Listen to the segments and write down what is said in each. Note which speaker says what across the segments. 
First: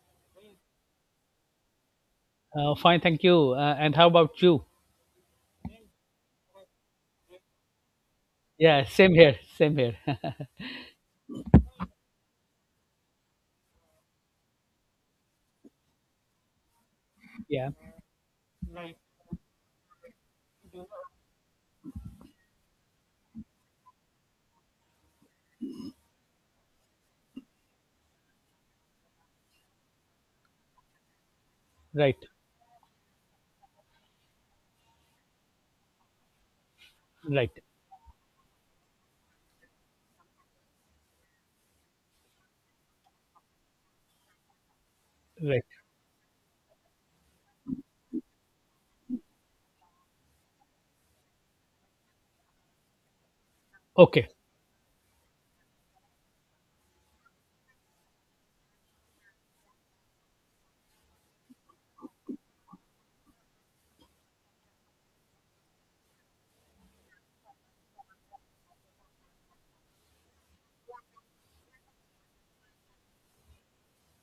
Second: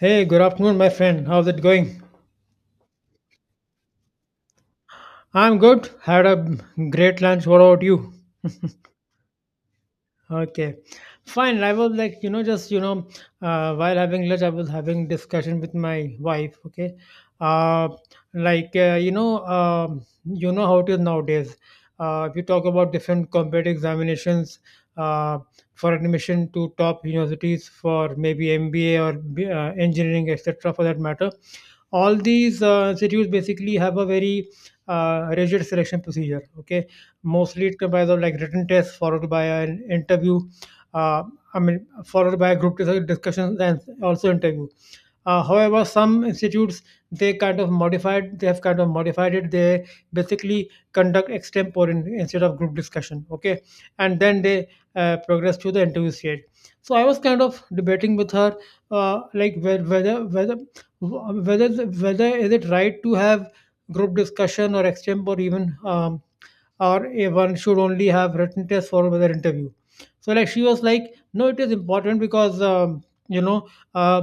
Speaker 1: Hey, good afternoon, my friend. How's it going?
Speaker 2: Fine, thank you. And how about you?
Speaker 1: I'm good. Had a great lunch. What about you?
Speaker 2: Yeah, same here, same here.
Speaker 1: Okay, fine. I was like, just while having lunch, I was having discussion with my wife. Okay,
Speaker 2: Yeah,
Speaker 1: uh, like you know how it is nowadays. If you talk about different competitive examinations uh, for admission to top universities for maybe MBA or engineering, etc. For that matter, all
Speaker 2: right,
Speaker 1: these institutes basically have a very rigid selection procedure. Okay.
Speaker 2: right,
Speaker 1: Mostly it comprises of like written tests followed by an interview. Uh, I mean, followed by group discussions and also interview.
Speaker 2: right.
Speaker 1: However, some institutes they kind of modified. They have kind of modified it. They basically conduct extempore instead of group discussion. Okay, and
Speaker 2: Okay.
Speaker 1: then they progress to the interview stage. So I was kind of debating with her, like whether is it right to have group discussion or extempore, even, or a one should only have written test for by interview, so like she was like no it is important because you know uh,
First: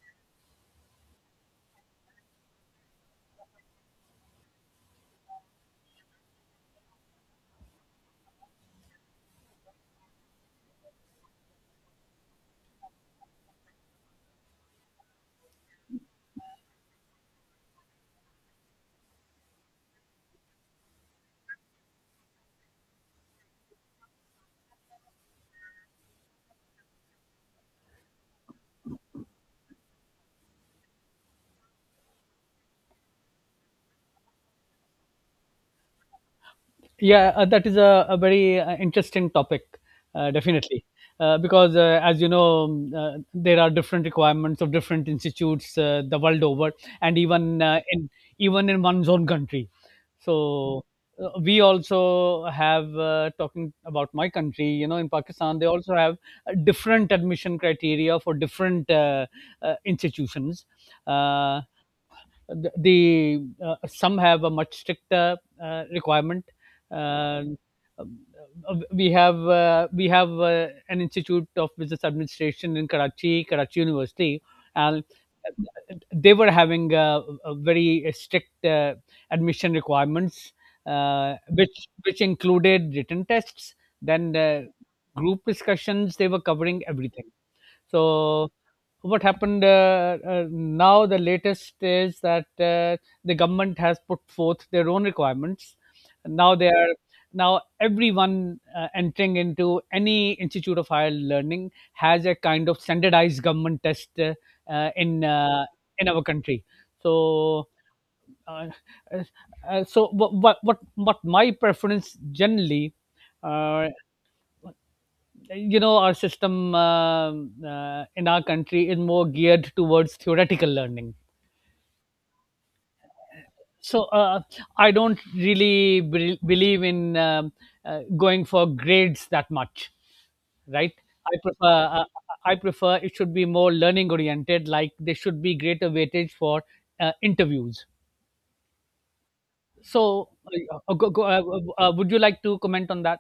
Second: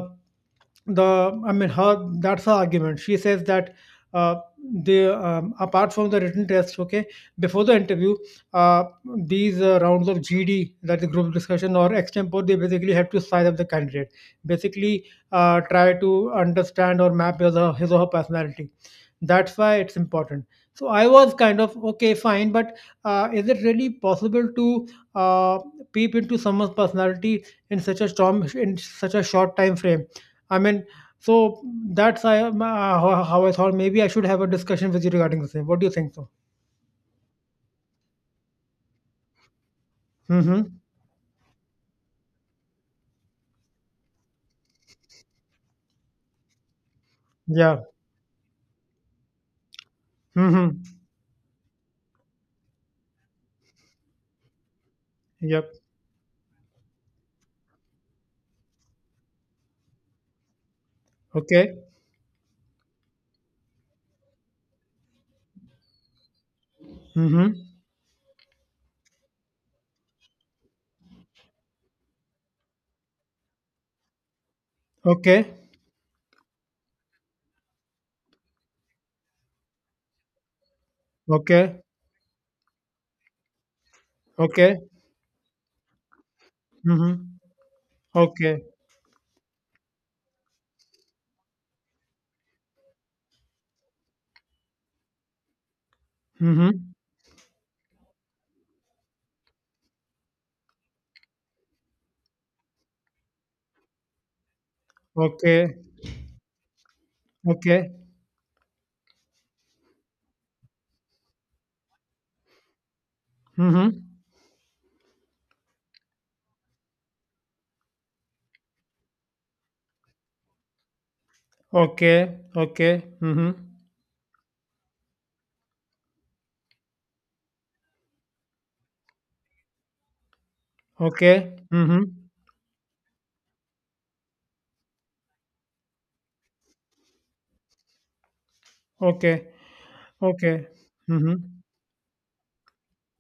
Speaker 1: the I mean, her that's her argument. She says that uh, they, apart from the written test, okay, before the interview, uh, these rounds of GD, that is group discussion or extempore, they basically have to size up the candidate, basically try to understand or map his or her personality. That's why it's important. So I was kind of, okay, fine, but is it really possible to uh, peep into someone's personality in such a short time frame. I mean, so, that's I uh, how I thought maybe I should have a discussion with you regarding the same. What do you think so?
Speaker 2: Yeah, that is a very interesting topic,
Speaker 1: Mm-hmm.
Speaker 2: definitely. Because, as you know, there are different requirements of different institutes the world over, and even
Speaker 1: Yeah.
Speaker 2: in even in one's own country.
Speaker 1: Mm-hmm.
Speaker 2: So we also have, talking about my country. You know, in Pakistan, they
Speaker 1: Yep.
Speaker 2: also have different admission criteria for different institutions. Uh,
Speaker 1: Okay.
Speaker 2: some have a much stricter requirement. Uh,
Speaker 1: Mm-hmm.
Speaker 2: um, we have an institute of business administration in Karachi, Karachi University, and
Speaker 1: Okay.
Speaker 2: they were having a very strict admission requirements, uh,
Speaker 1: Okay.
Speaker 2: which which included written tests, then
Speaker 1: Okay.
Speaker 2: group discussions. They were covering
Speaker 1: Mm-hmm.
Speaker 2: everything. So
Speaker 1: Okay.
Speaker 2: what happened, now? The latest is that the government has put forth their own requirements. Now they
Speaker 1: Mm-hmm.
Speaker 2: are Now everyone entering into any institute of higher learning has a kind of standardized government test, uh, in uh,
Speaker 1: Okay.
Speaker 2: in our country. So.
Speaker 1: Okay.
Speaker 2: Uh, uh, so what my preference generally, uh,
Speaker 1: Mm-hmm.
Speaker 2: you know, our system, in our country, is more geared towards theoretical learning.
Speaker 1: Okay. Okay. Mm-hmm.
Speaker 2: So I don't really believe in, going for grades that much, right? I
Speaker 1: Okay.
Speaker 2: prefer,
Speaker 1: Mm-hmm.
Speaker 2: uh, it should be more learning oriented, like there should be greater weightage for interviews.
Speaker 1: Okay.
Speaker 2: So
Speaker 1: Okay. Mm-hmm.
Speaker 2: would you like to comment on that?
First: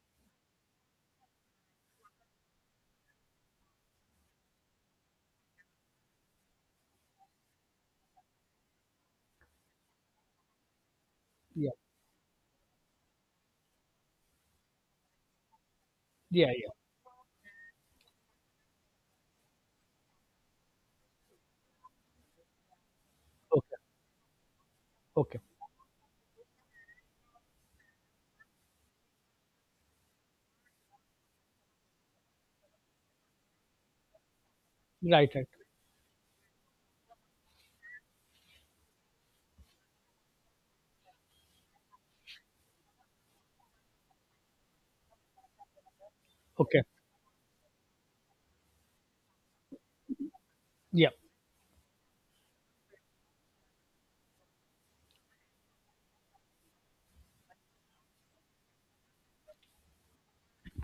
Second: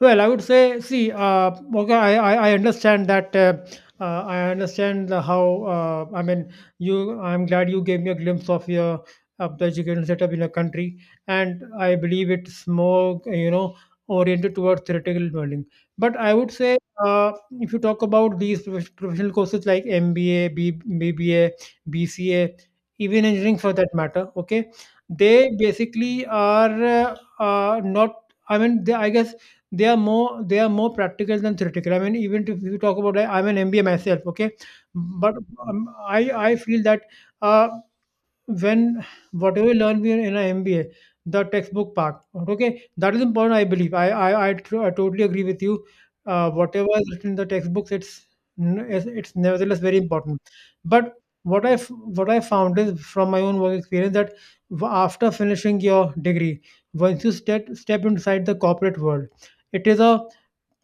Speaker 1: Well, I would say, see, okay, I understand that. I understand the how. I mean, you. I'm glad you gave me a glimpse of your of the education setup in your country, and
Speaker 2: Yeah,
Speaker 1: I believe it's more, oriented towards theoretical learning. But I would
Speaker 2: yeah, yeah.
Speaker 1: say, uh, if you talk about these professional courses like MBA, B B A, BCA, even engineering for
Speaker 2: Okay,
Speaker 1: that matter, okay,
Speaker 2: okay.
Speaker 1: they basically are, not. I mean, I guess they are more practical than theoretical. I mean, even if you talk about I'm an MBA myself, okay,
Speaker 2: Right,
Speaker 1: but
Speaker 2: right.
Speaker 1: I feel that uh, when whatever we learn we in an MBA, the textbook part. Okay, that is important, I believe. I totally agree with you.
Speaker 2: Okay.
Speaker 1: Whatever is written in the textbooks, it's n- it's nevertheless very important.
Speaker 2: Yeah,
Speaker 1: But what I found is from my own work experience that, after finishing your degree, once you step inside the corporate world, it is a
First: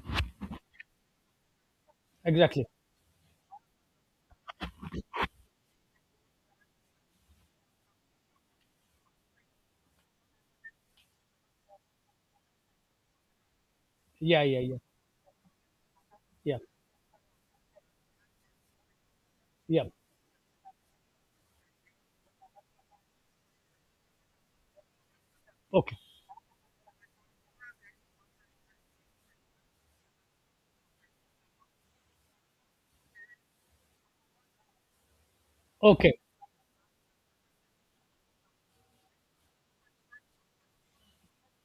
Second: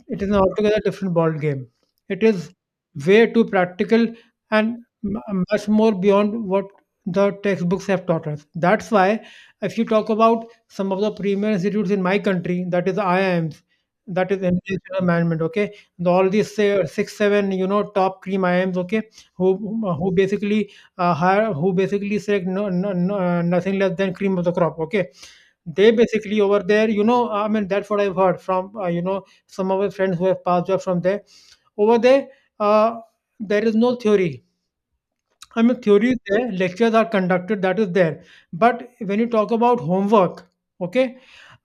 Speaker 1: it is an altogether different ball game. It is
Speaker 2: exactly.
Speaker 1: way too practical and much more beyond what the textbooks have taught us. That's why, if you talk about some of the premier institutes in my country, that is IIMs, that is
Speaker 2: Yeah, yeah, yeah,
Speaker 1: International Management, okay, all these,
Speaker 2: yeah,
Speaker 1: say, six, seven, top cream IIMs, okay, who
Speaker 2: yeah.
Speaker 1: who who basically hire, who basically say no, no, no, nothing less than cream of the crop, okay, they
Speaker 2: Okay.
Speaker 1: basically over there, I mean, that's what I've heard from some of my friends who have passed up from there. Over there, uh, there is no theory. I mean, theory
Speaker 2: Okay.
Speaker 1: is there, lectures are conducted, that is there. But when you talk about homework, okay,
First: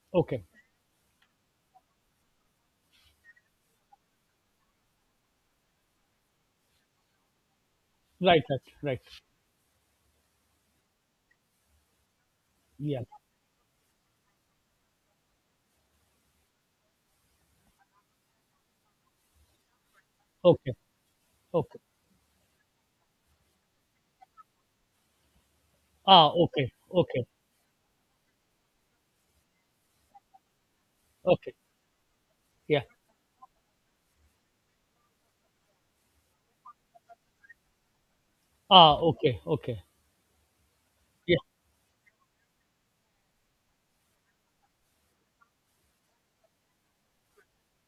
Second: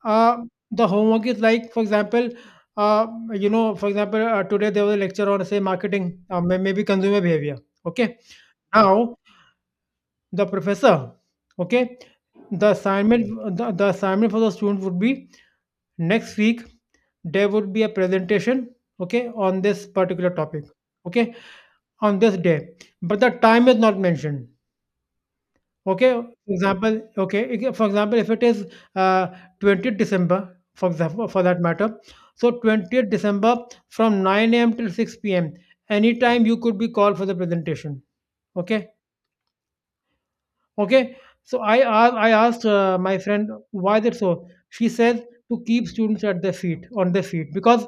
Speaker 1: uh,
Speaker 2: Okay.
Speaker 1: the homework is like, for example, uh, for example, today there was a lecture on, say, marketing, maybe consumer behavior, okay.
Speaker 2: Right. Right.
Speaker 1: Now,
Speaker 2: Right.
Speaker 1: the professor, okay, the
Speaker 2: Yeah.
Speaker 1: assignment, the assignment for the student would be, next week, there would be a presentation, okay, on this particular topic,
Speaker 2: Okay.
Speaker 1: okay,
Speaker 2: Okay.
Speaker 1: on this day, but the time is not mentioned, okay,
Speaker 2: Ah,
Speaker 1: for
Speaker 2: okay.
Speaker 1: example,
Speaker 2: Okay.
Speaker 1: okay, for example, if it is uh, 20th December, for example, for
Speaker 2: Okay.
Speaker 1: that matter. So
Speaker 2: Yeah.
Speaker 1: 20th December, from 9 a.m till 6 p.m, anytime you could be called for the presentation, okay.
Speaker 2: Ah, okay. Okay.
Speaker 1: Okay,
Speaker 2: Yeah.
Speaker 1: so I asked my friend why that so. She says, to keep students at their feet on their feet, because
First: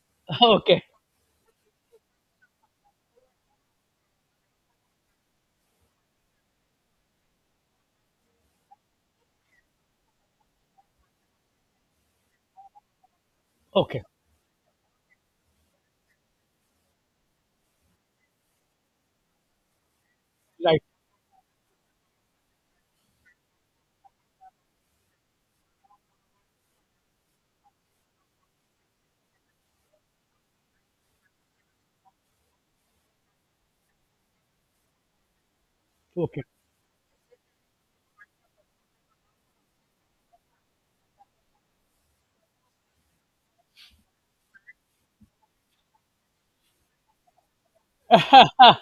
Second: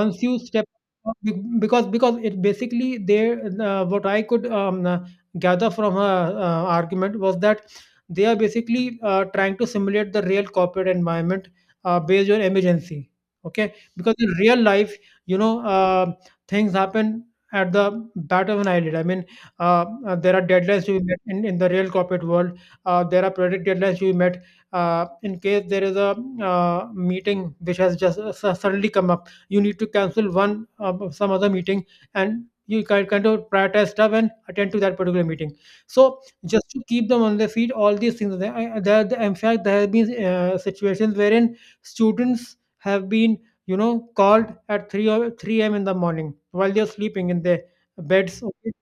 Speaker 1: once you step,
Speaker 2: Okay.
Speaker 1: be- because it basically they what I could gather from her argument was that they are basically trying to simulate the real corporate environment, based on emergency. Okay,
Speaker 2: Okay.
Speaker 1: because in real life, you know, uh, things happen at the bat of an eyelid. I mean, there are
Speaker 2: Right.
Speaker 1: deadlines to be met in the real corporate world. There are project deadlines to be met. In case there is a meeting which has just suddenly come up, you need to cancel one some other meeting, and you kind of prioritize stuff and attend to that particular meeting. So
Speaker 2: Okay.
Speaker 1: just to keep them on their feet, all these things. There, I- there- In fact, there have been situations wherein students have been, called at 3 or 3 a.m in the morning while they're sleeping in their beds, okay?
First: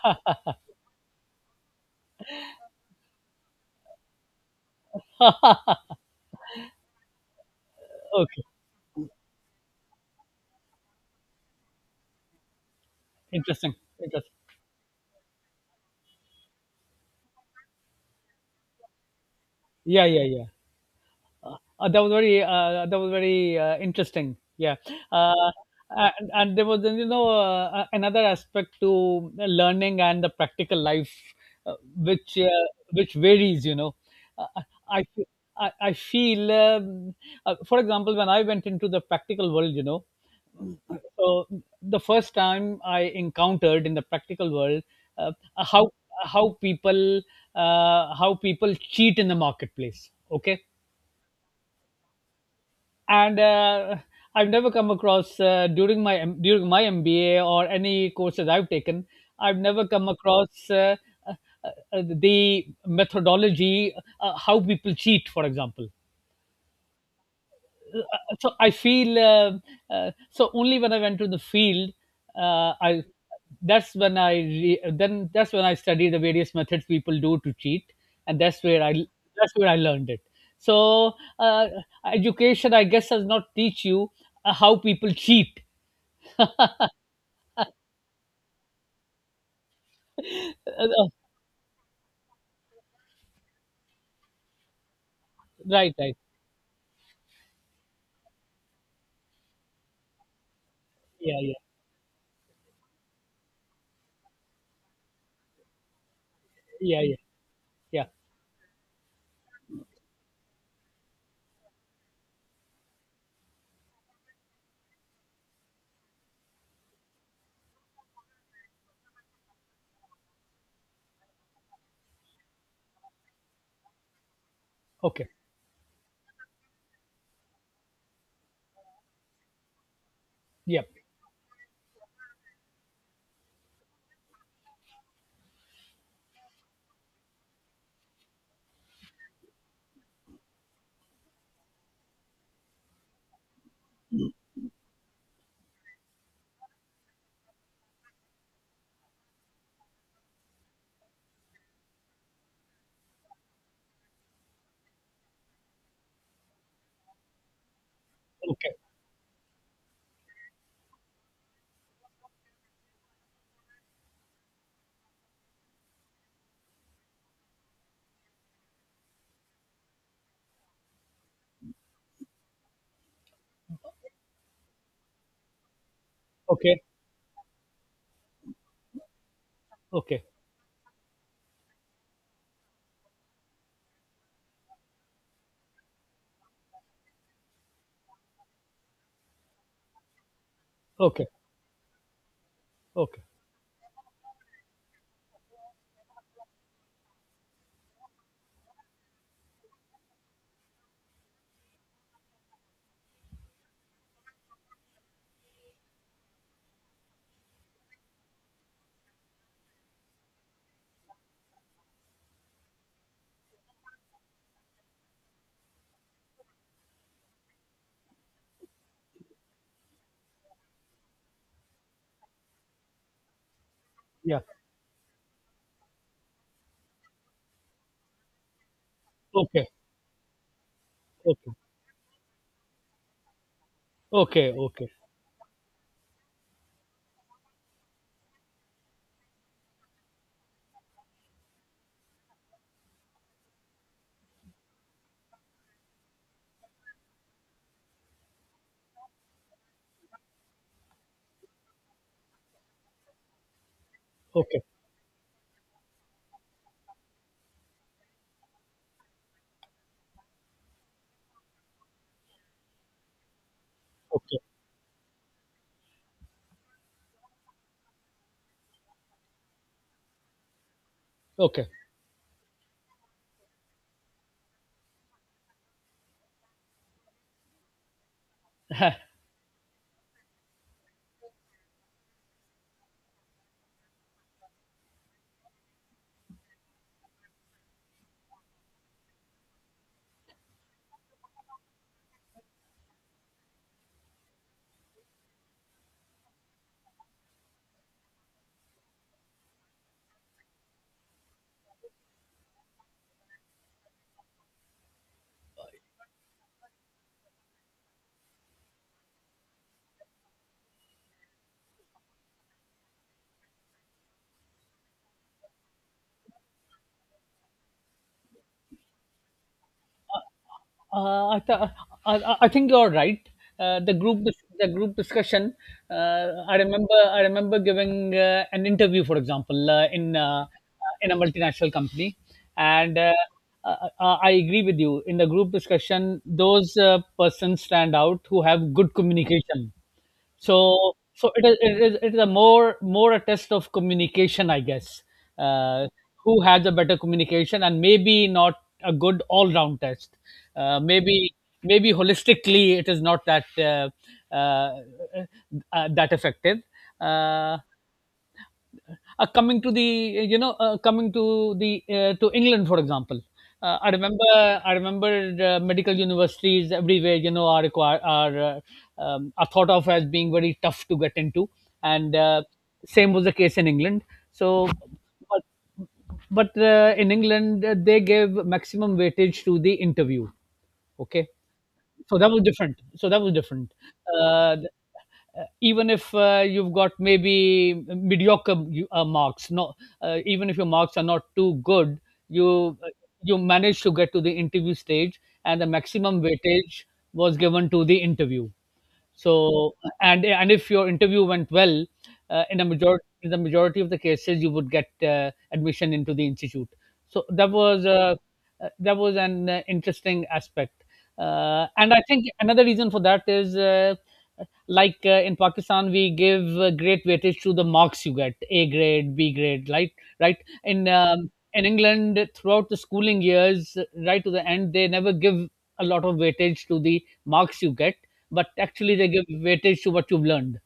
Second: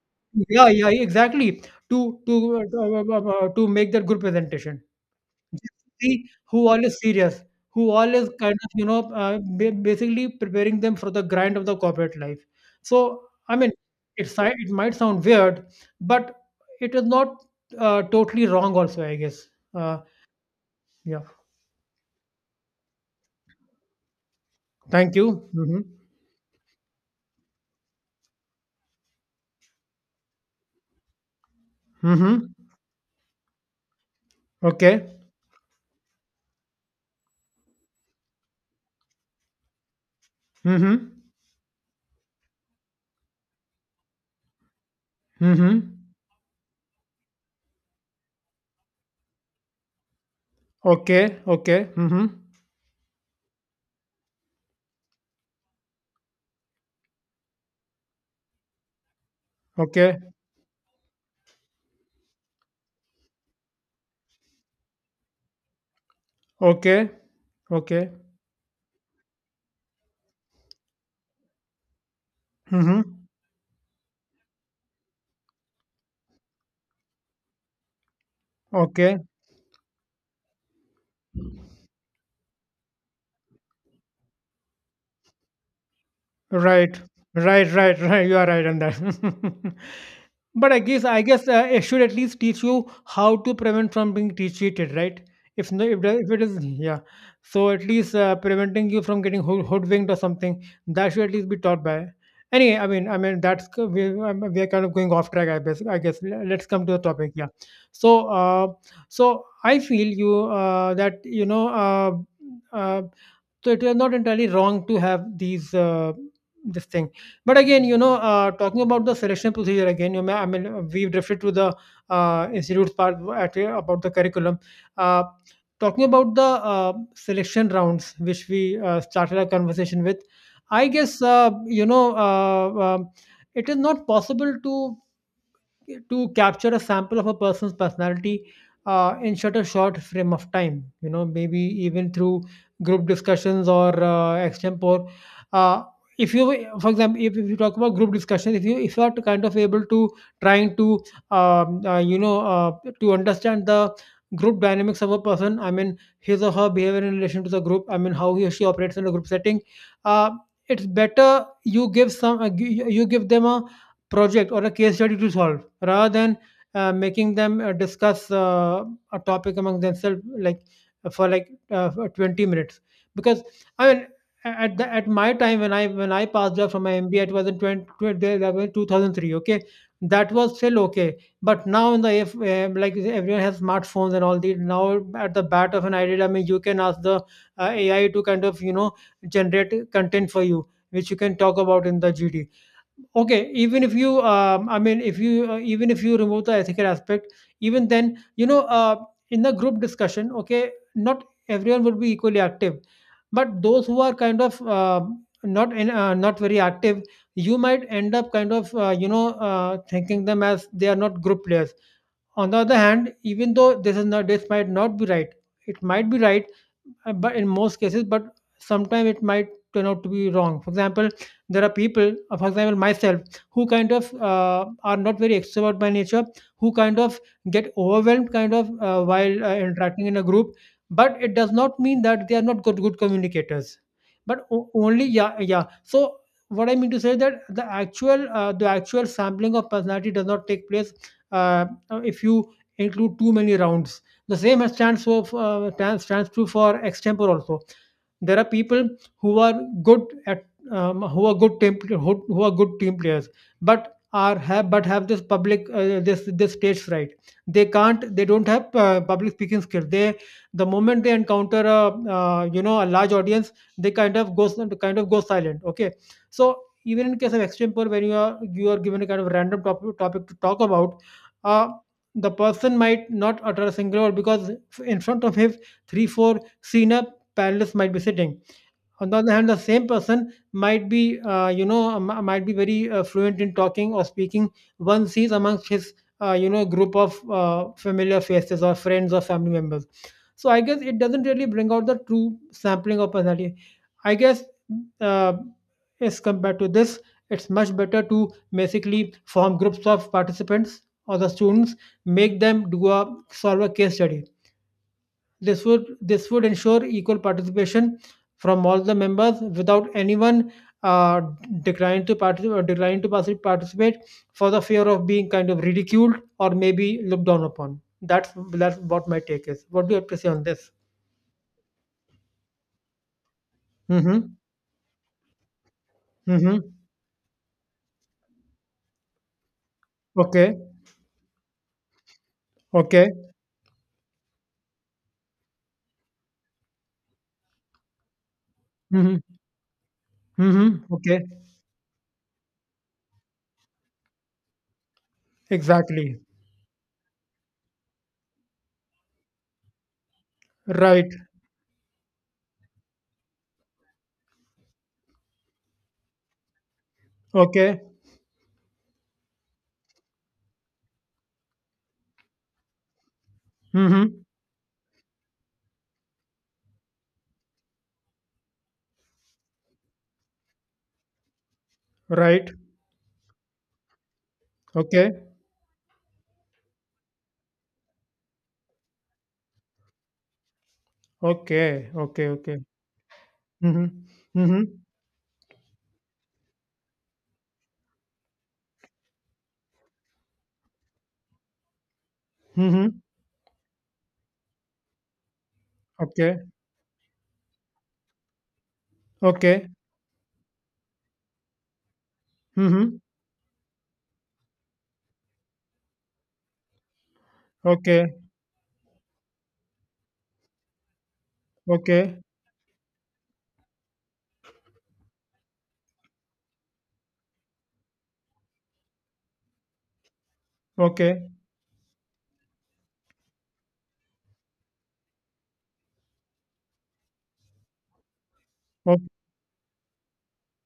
Speaker 1: Yeah, yeah, exactly. To make that good presentation. Just see who all is serious, who all is
Speaker 2: Okay.
Speaker 1: kind of, basically preparing them for the grind of the corporate life. So, I mean,
Speaker 2: Interesting. Interesting.
Speaker 1: it might sound weird, but it is not totally wrong. Also, I guess. Uh,
Speaker 2: Yeah. Yeah. Yeah.
Speaker 1: yeah.
Speaker 2: That was very, interesting. Yeah,
Speaker 1: Thank you.
Speaker 2: uh,
Speaker 1: Mm-hmm.
Speaker 2: and there was, another aspect to learning and the practical life, uh, which uh,
Speaker 1: Mm-hmm.
Speaker 2: which varies. Uh, I
Speaker 1: Okay.
Speaker 2: I feel, for example, when I went into the practical world,
Speaker 1: Mm-hmm.
Speaker 2: so the first time I encountered in the practical world, uh,
Speaker 1: Mm-hmm.
Speaker 2: how how people how people cheat in the marketplace. Okay,
Speaker 1: Okay. Okay. Mm-hmm.
Speaker 2: and I've never come across, during my MBA or any courses I've taken. I've never come
Speaker 1: Okay.
Speaker 2: across, uh, the methodology, how people cheat, for example.
Speaker 1: Okay.
Speaker 2: Uh,
Speaker 1: Okay.
Speaker 2: so I feel, so only when I went to the field,
Speaker 1: Mm-hmm.
Speaker 2: I that's when I, re- then that's when I study the various methods people do to cheat, and
Speaker 1: Okay.
Speaker 2: that's where I learned it. So uh, education, I guess, does not teach you how people cheat.
Speaker 1: Right. Right, right, right. You are right on that. But I
Speaker 2: Uh,
Speaker 1: guess
Speaker 2: uh,
Speaker 1: I guess it should at least teach you how to prevent from being cheated, right? If no,
Speaker 2: right, right.
Speaker 1: if it is, yeah, so at least preventing you from getting hoodwinked or something, that should at
Speaker 2: Yeah,
Speaker 1: least
Speaker 2: yeah,
Speaker 1: be taught by. Anyway, I mean we are kind of going off track. I guess let's come to the
Speaker 2: yeah, yeah,
Speaker 1: topic. Yeah.
Speaker 2: yeah.
Speaker 1: So uh, so I feel you, that uh, so it is not entirely wrong to have these this thing. But again, talking about the selection procedure again, I mean, we've referred to the institutes part at, about the curriculum, uh,
Speaker 2: Okay,
Speaker 1: talking about the selection rounds which we started our conversation with.
Speaker 2: yeah,
Speaker 1: I guess, it is not possible to capture a sample of a person's personality, in such a short frame of time, maybe even through group discussions or extempore, uh, if you, for example if you talk about group discussions, if you are to kind of able to, trying to, um, uh, you know uh, to understand the group dynamics of a person. I mean, his or her behavior in relation to the group. I mean, how he or she
Speaker 2: okay,
Speaker 1: operates in a group setting. uh, it's better you give them a project or a case study to solve, rather than making them discuss a topic among themselves, like, for 20 minutes, because, I mean, at my time, when I passed out from
Speaker 2: okay,
Speaker 1: my MBA, it was in 20, 20 2003, okay.
Speaker 2: okay,
Speaker 1: That was still okay. But now, in the if like everyone has smartphones and all these now, at the bat of an idea, I mean, you can ask the AI to kind of, generate content for you which you
Speaker 2: okay,
Speaker 1: can talk about in the GD.
Speaker 2: okay,
Speaker 1: Okay, even if you I mean, if you even if you remove the ethical aspect, even then, in the group discussion, okay, not everyone would be equally active, but those who are kind of, not very active, you might end up kind of, thinking them as they are not group players. On the other hand, even though this might not be right, it might be right, but in most cases, but sometimes it might turn out to be wrong. For example, there are people, for example, myself, who kind of,
Speaker 2: yeah,
Speaker 1: are not very extrovert by nature, who kind of get overwhelmed kind of, while
Speaker 2: okay,
Speaker 1: interacting in a group. But it does
Speaker 2: okay,
Speaker 1: not mean that they are not good communicators. But
Speaker 2: okay,
Speaker 1: o-
Speaker 2: okay,
Speaker 1: only yeah yeah. So what I mean to say that the actual sampling of personality does not take place uh, if you include too many rounds. The same has stands for stands stands true for extempore also. There are people who are good at who are good team who are good team players, but are
Speaker 2: okay,
Speaker 1: have but have this public this this stage fright. They don't have public speaking skill. They, the moment they encounter a you know, a large audience, they kind of
Speaker 2: okay.
Speaker 1: goes kind of go silent. Okay, so even in case of extempore, when you are given a kind of random topic to talk about. Uh,
Speaker 2: Okay.
Speaker 1: the person might not utter a single word because in front of him 3-4 senior panelists might be sitting. On the other hand, the same person might be you know, might be very fluent in talking or speaking one sees amongst his you know, group of familiar faces or friends or family members. So I guess it doesn't really bring out the true sampling of personality, I guess. Uh, as compared to this, it's much better to basically form groups of participants or the students, make them do a solve a case study. This would ensure equal participation from all the members without anyone uh, declining to participate for the fear of being kind of ridiculed or maybe looked down upon. That's what my take is. What do you have to say on this?
Speaker 2: uh, I, th- I think you're right. Uh, the group
Speaker 1: Mm-hmm.
Speaker 2: the group discussion.
Speaker 1: Mm-hmm.
Speaker 2: I remember giving an interview, for example, uh, in uh, uh,
Speaker 1: Okay.
Speaker 2: in a multinational company, and
Speaker 1: Okay.
Speaker 2: I agree with you. In the group discussion, those persons stand out who have good
Speaker 1: Mm-hmm.
Speaker 2: communication. so
Speaker 1: Mm-hmm. Okay.
Speaker 2: so it is a more a test of communication, I guess. uh,
Speaker 1: Exactly.
Speaker 2: who has a better communication and maybe not a good all round test, uh,
Speaker 1: Right.
Speaker 2: maybe maybe holistically it is not uh, that effective. Uh,
Speaker 1: Okay.
Speaker 2: coming to the you know coming to the to England, for example, uh, I
Speaker 1: Mm-hmm.
Speaker 2: remember I remember medical universities everywhere, are, require are thought of as being very tough to get into, and
Speaker 1: Right.
Speaker 2: same was the case in England. So,
Speaker 1: Okay.
Speaker 2: but but in England, they gave maximum weightage to the interview. Okay,
Speaker 1: Okay.
Speaker 2: so
Speaker 1: Okay.
Speaker 2: that was
Speaker 1: Okay.
Speaker 2: different. So that was different.
Speaker 1: Mm-hmm.
Speaker 2: Uh,
Speaker 1: Mm-hmm.
Speaker 2: th- Even if you've got maybe mediocre, marks, no, even if your marks are not too good, you uh,
Speaker 1: Mm-hmm.
Speaker 2: you managed to get to the interview stage, and the maximum
Speaker 1: Okay.
Speaker 2: weightage was given to the interview.
Speaker 1: Okay.
Speaker 2: So and if your interview went well, uh, in a
Speaker 1: Mhm.
Speaker 2: majority in the majority of the cases, you would get admission into the institute. So
Speaker 1: Okay.
Speaker 2: that was an interesting aspect. And I
Speaker 1: Okay.
Speaker 2: think another reason for that is, like in Pakistan, we give great weightage to the marks you get, A grade, B grade, right? Right. In
Speaker 1: Okay.
Speaker 2: um, in England, throughout the schooling years, right to the end, they never give a lot of weightage to the marks you get, but actually
Speaker 1: Okay.
Speaker 2: they give weightage to what you've learned.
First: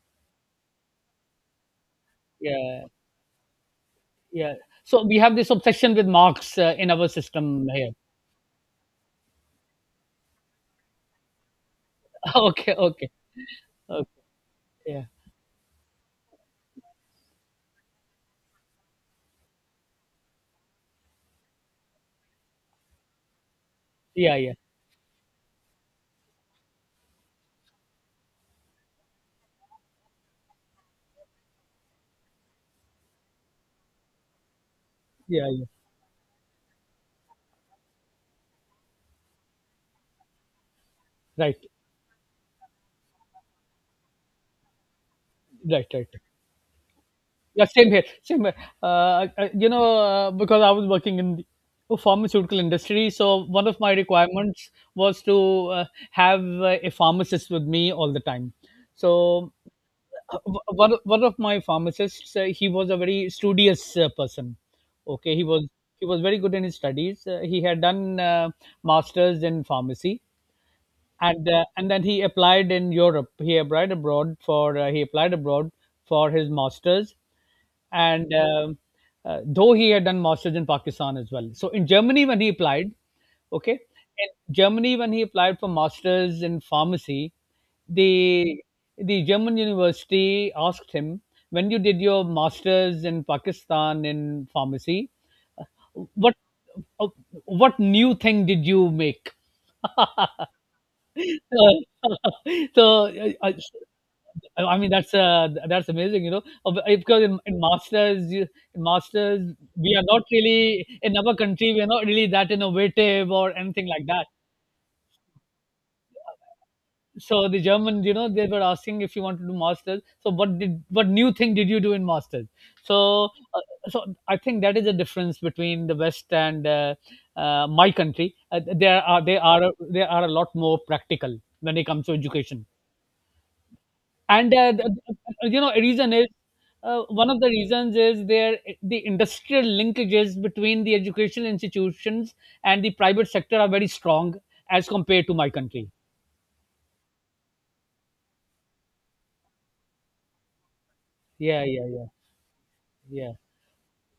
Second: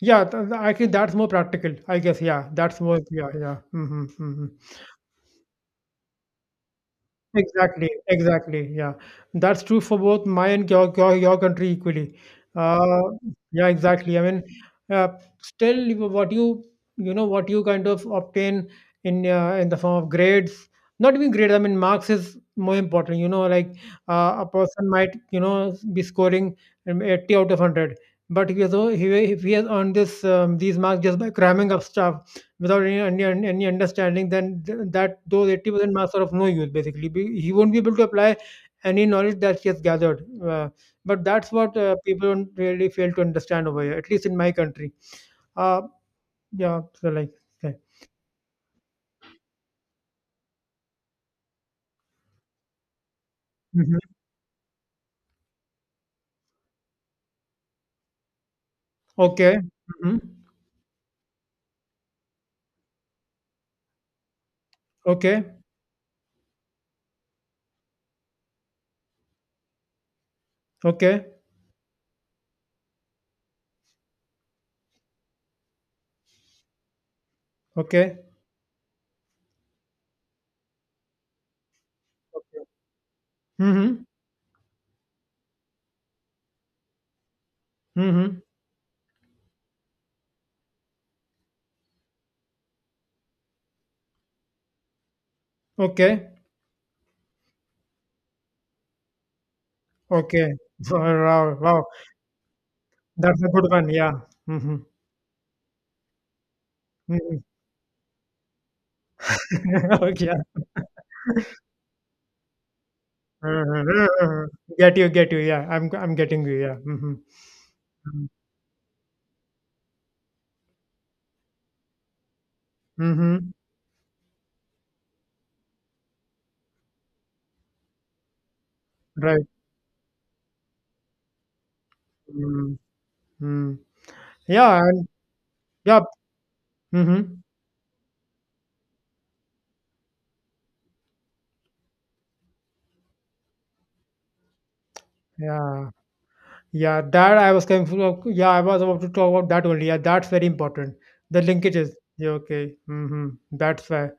Speaker 1: Yeah, th th actually, that's more practical, I guess. Yeah, that's
Speaker 2: Yeah,
Speaker 1: more, yeah, yeah. Mhm, mhm.
Speaker 2: yeah. So we have this obsession with marks, in our system
Speaker 1: Exactly,
Speaker 2: here.
Speaker 1: exactly. Yeah, that's true for both my and your country equally.
Speaker 2: Okay,
Speaker 1: Uh,
Speaker 2: okay,
Speaker 1: yeah,
Speaker 2: okay.
Speaker 1: exactly. I mean,
Speaker 2: Yeah,
Speaker 1: uh, still what you know, what you kind of obtain in the form of grades, not even grades. I mean, marks is more important. You know, like
Speaker 2: yeah,
Speaker 1: a
Speaker 2: yeah,
Speaker 1: person might, you know, be scoring 80 out of 100, but if he has o- he, if he has earned this these marks just by cramming up stuff without any any understanding, then that
Speaker 2: yeah,
Speaker 1: those
Speaker 2: yeah.
Speaker 1: 80% marks are of no use. Basically, he won't be able to apply any knowledge that he has gathered. But that's
Speaker 2: Right,
Speaker 1: what people don't really fail to understand over here, at least in my country. Uh,
Speaker 2: right, right.
Speaker 1: yeah. So like,
Speaker 2: Yeah,
Speaker 1: okay.
Speaker 2: same here, same here. Because I was working in the pharmaceutical industry, so one of my
Speaker 1: Mhm.
Speaker 2: requirements was to have a pharmacist with me all the time. So
Speaker 1: Okay. Hmm.
Speaker 2: uh, one of my pharmacists, he was a very studious person. Okay, he
Speaker 1: Okay.
Speaker 2: was he was very good in his studies. He had done masters in pharmacy,
Speaker 1: Okay.
Speaker 2: and then he applied in Europe. He applied abroad for his masters,
Speaker 1: Okay.
Speaker 2: and though he had done masters in Pakistan as well. so in germany when he
Speaker 1: Okay.
Speaker 2: applied okay
Speaker 1: Mm-hmm.
Speaker 2: in Germany when he applied for masters in pharmacy,
Speaker 1: Mm-hmm.
Speaker 2: the the German university asked him, when you did your masters in Pakistan in pharmacy,
Speaker 1: Okay.
Speaker 2: what uh, what new thing did you make?
Speaker 1: Okay. Wow. Wow. Wow.
Speaker 2: So uh,
Speaker 1: That's a
Speaker 2: uh,
Speaker 1: good one. Yeah. Mm-hmm.
Speaker 2: I mean that's amazing, you know. Because in masters, you, in masters we
Speaker 1: Mm-hmm.
Speaker 2: are not
Speaker 1: okay.
Speaker 2: really, in our country we are not really that innovative or
Speaker 1: Mhm.
Speaker 2: anything like that.
Speaker 1: Get you, get you. Yeah, I'm getting you. Yeah. Hmm.
Speaker 2: So the Germans, you know, they were asking, if you want to do masters, so what new thing did you do in masters? So
Speaker 1: Mm-hmm.
Speaker 2: uh, so I think that is a difference between the West and my country. Uh, they are they
Speaker 1: Right.
Speaker 2: are they are a lot more practical when it comes to education.
Speaker 1: Mm-hmm.
Speaker 2: And
Speaker 1: Yeah,
Speaker 2: the,
Speaker 1: and
Speaker 2: a
Speaker 1: yeah.
Speaker 2: reason is one
Speaker 1: Mm-hmm.
Speaker 2: of the reasons is, there the industrial linkages between the educational institutions and the private sector are very strong as compared to my country.
Speaker 1: Yeah. Yeah, that I was coming from. Yeah, I was about to talk about that only. Yeah, that's very important. The
Speaker 2: Yeah, yeah,
Speaker 1: linkages.
Speaker 2: yeah,
Speaker 1: Yeah, okay. Mm-hmm.
Speaker 2: yeah.
Speaker 1: That's why.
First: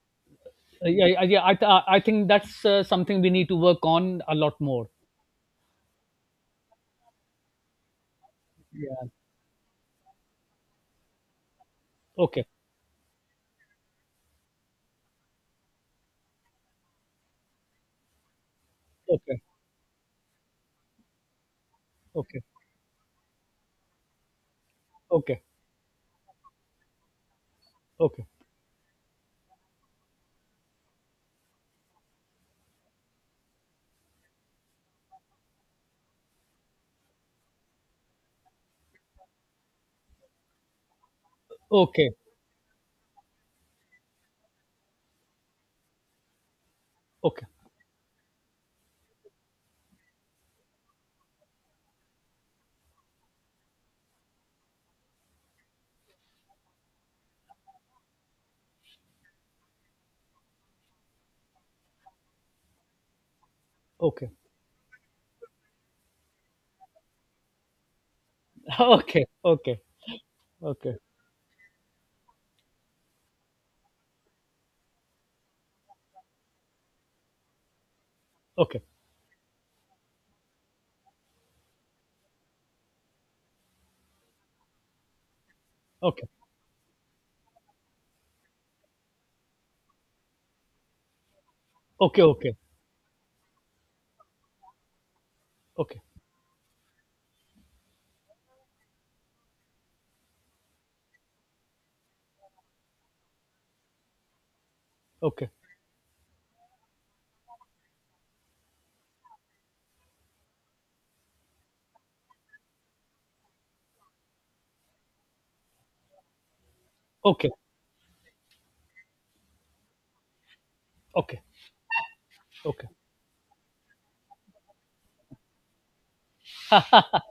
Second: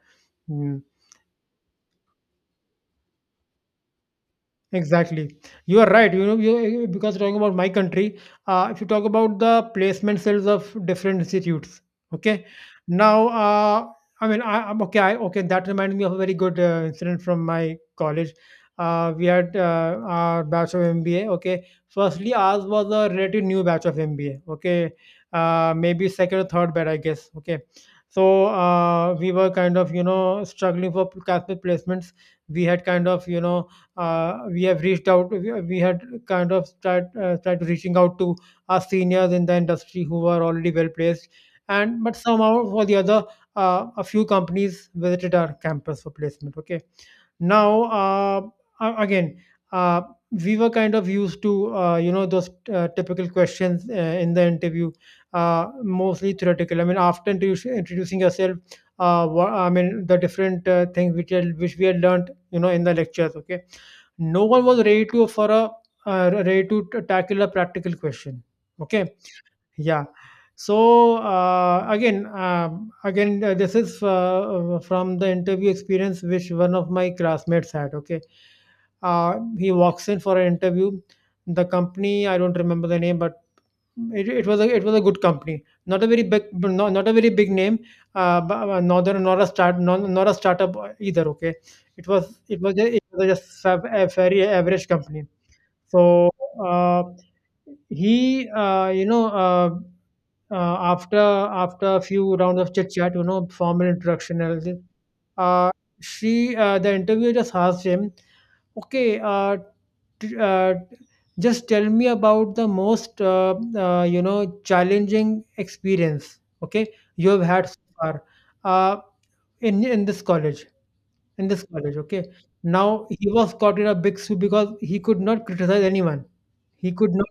Speaker 1: Mm.
Speaker 2: Yeah, yeah, yeah, I think that's something we need to work on a lot more.
Speaker 1: Exactly. You are right. You know, you, because talking about my country, if you talk
Speaker 2: Yeah.
Speaker 1: about the placement cells of different institutes, okay.
Speaker 2: Okay.
Speaker 1: Now, I mean, I, I'm okay. I, okay, that reminds me of a very good incident from my college. We
Speaker 2: Okay.
Speaker 1: had our batch of MBA. Okay, firstly,
Speaker 2: Okay.
Speaker 1: ours was a relatively new batch of MBA. Okay,
Speaker 2: Okay.
Speaker 1: maybe second or third batch, I guess. Okay,
Speaker 2: Okay.
Speaker 1: so we were kind of, you know, struggling for class placements. We had kind of, you know, we have reached out we had kind of tried tried reaching out to our seniors in the industry who were already well placed, and
Speaker 2: Okay.
Speaker 1: but somehow or the other, a few companies visited our campus for placement, okay.
Speaker 2: Okay.
Speaker 1: Now, again, uh, we were kind of used to you know, those typical questions in the interview, mostly theoretical. I mean, after introducing yourself, what, I mean the different things which we had learned, you know, in the lectures. Okay,
Speaker 2: Okay.
Speaker 1: no one was ready to tackle a practical question. Okay,
Speaker 2: Okay. Okay.
Speaker 1: yeah.
Speaker 2: Okay. Okay.
Speaker 1: So again, again, this is from the interview experience which one of my classmates had. Okay,
Speaker 2: Okay.
Speaker 1: he walks in for an interview. The company, I don't remember the name, but it was a good company, not a very
Speaker 2: Okay. Okay.
Speaker 1: big, not a very big name, but nor a startup either. Okay, it
Speaker 2: Okay.
Speaker 1: was
Speaker 2: Okay.
Speaker 1: it was just, it was just a very average company. So uh, he, you know. Uh, After a few rounds of chit chat, you know, formal introduction and everything,
Speaker 2: Okay.
Speaker 1: uh, she the interviewer just asked him, okay, t- uh, just tell me about the most you know, challenging experience, okay, you have
Speaker 2: Okay.
Speaker 1: had so far uh, in in this college,
Speaker 2: Okay.
Speaker 1: in this college, okay.
Speaker 2: Okay.
Speaker 1: Now he was caught in a big soup because he could not.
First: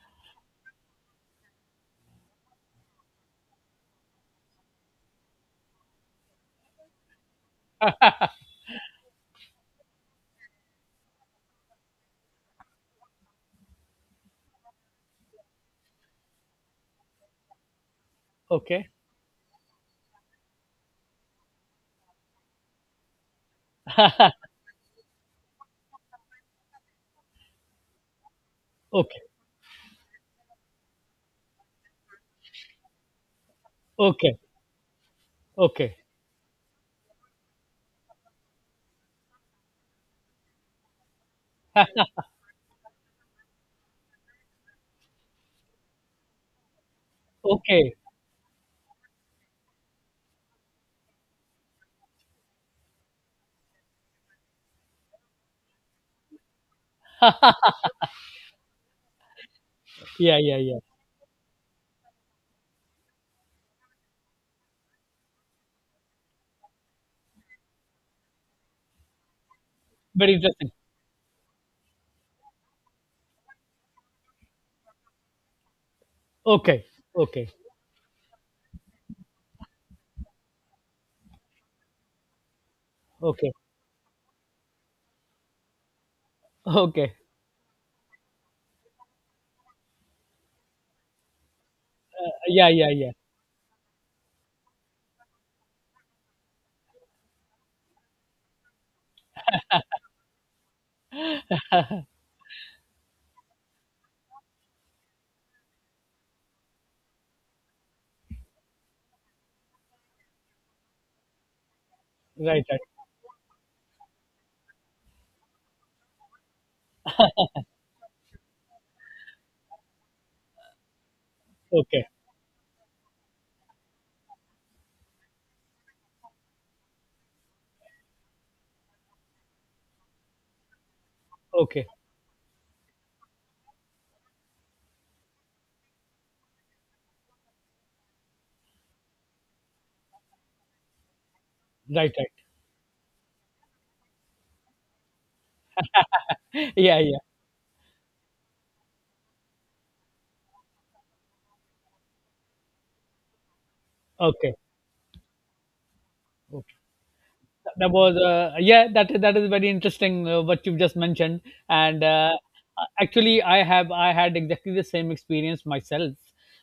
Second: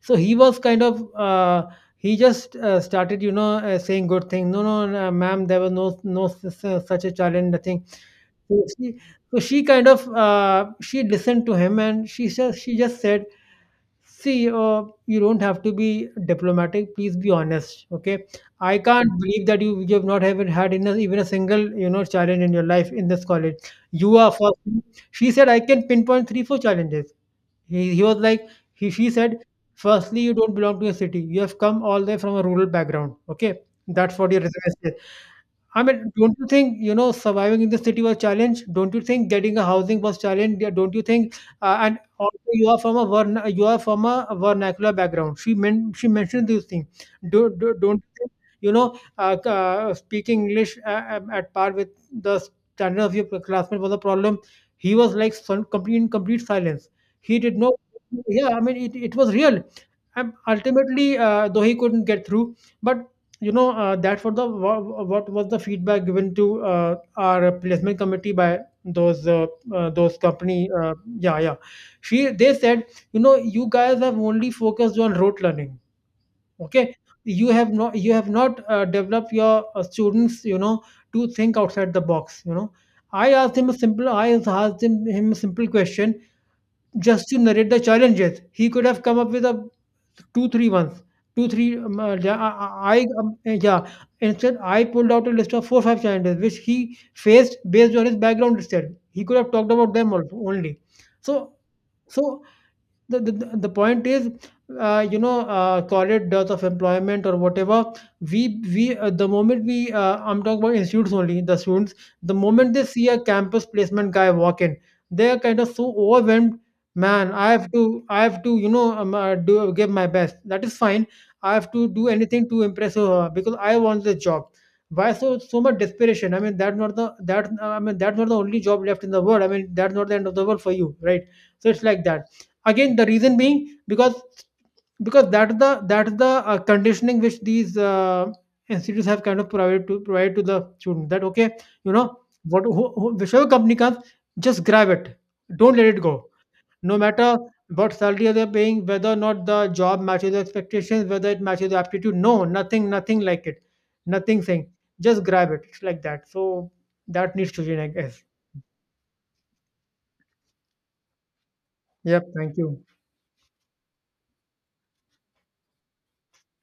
Speaker 1: So he was kind of. He just started, you know, saying good things. No, no, no, ma'am, there was no such a challenge, nothing. So she, so she kind of, she listened to him and she just said, see, you don't have to be diplomatic. Please be honest, okay? I
Speaker 2: Okay.
Speaker 1: can't believe that you have not even had even a single, you know, challenge in your life in this college. You are first. She said, I can pinpoint 3-4 challenges. He was like, he, she
Speaker 2: Okay.
Speaker 1: said, firstly, you don't belong to a city. You have come all the way from a rural background. Okay. That's what
Speaker 2: Okay.
Speaker 1: your resume says. I
Speaker 2: Okay.
Speaker 1: mean, don't you think, you know, surviving in the city was challenge? Don't you think getting a housing was challenge? Yeah, don't you think? And also, you are from a verna you are from a vernacular background. She mentioned these things.
Speaker 2: Okay.
Speaker 1: Don't you think, you know, speaking English at par with the standard of your classmate was a problem. He was like complete silence. He did not. Yeah, I mean, it was real. And
Speaker 2: Yeah, yeah, yeah.
Speaker 1: ultimately, though he couldn't get through, but you know, that what was the feedback given to our placement committee by those uh, those
Speaker 2: Very
Speaker 1: company,
Speaker 2: interesting.
Speaker 1: yeah, yeah. She, they said, you know, you guys have only focused on rote learning,
Speaker 2: Okay.
Speaker 1: okay.
Speaker 2: Okay.
Speaker 1: You have not developed your students, you know, to think outside the box, you know. i
Speaker 2: Okay.
Speaker 1: asked him a simple i asked him a simple question,
Speaker 2: Okay.
Speaker 1: just to narrate the challenges. He could have come up with a 2, 3 months, 2, 3 yeah,
Speaker 2: Yeah, yeah,
Speaker 1: I
Speaker 2: yeah.
Speaker 1: yeah. Instead, I pulled out a list of four, five challenges which he faced based on his background instead. He could have talked about them also only. So, so, the point is, you know, corporate dearth of employment or whatever. We the moment we I'm talking about institutes, only the students. The
Speaker 2: Right,
Speaker 1: moment
Speaker 2: right.
Speaker 1: they see a campus placement guy walk in, they are kind of so overwhelmed. Man, I have to, you know, do give my best. That is fine. I have to
Speaker 2: Okay.
Speaker 1: do anything to impress her because I want this job. Why so much desperation? I mean, that's not the that I mean, that's not the only job left in the world. I mean, that's not the end of the world for you, right? So it's
Speaker 2: Okay.
Speaker 1: like that. Again, the reason being because that's the conditioning which these institutes have kind of provide to the student that okay, you
Speaker 2: Right,
Speaker 1: know,
Speaker 2: right.
Speaker 1: whichever company comes, just grab it, don't let it go, no
Speaker 2: Yeah, yeah.
Speaker 1: matter what salary they're paying, whether or not the job matches the expectations, whether it matches the aptitude, no, nothing like it, nothing
Speaker 2: Okay.
Speaker 1: saying, just grab it. It's like that. So that needs to change, I
Speaker 2: That was,
Speaker 1: guess.
Speaker 2: yeah, that is very interesting, what you've just mentioned, and
Speaker 1: Yep, thank you.
Speaker 2: actually, I had exactly the same experience myself.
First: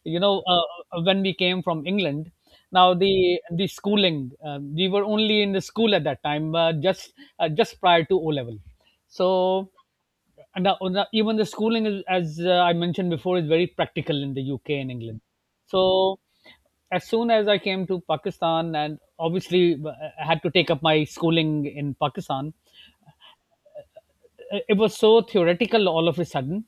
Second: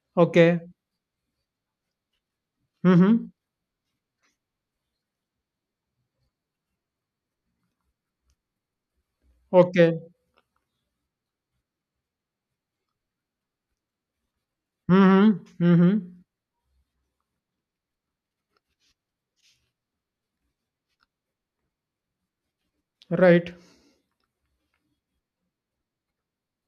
Speaker 2: you know
Speaker 1: Okay.
Speaker 2: uh, when we came from England, now,
Speaker 1: Mm-hmm.
Speaker 2: the schooling, we were only in the school at that time, just prior to O level. So,
Speaker 1: Okay.
Speaker 2: and now even the schooling is, as I mentioned before, is very practical in the UK and England.
Speaker 1: Mm-hmm. Mm-hmm.
Speaker 2: So as soon as I came to Pakistan, and obviously I had to take up my schooling in Pakistan.
Speaker 1: Right.
Speaker 2: It was so theoretical all of a sudden,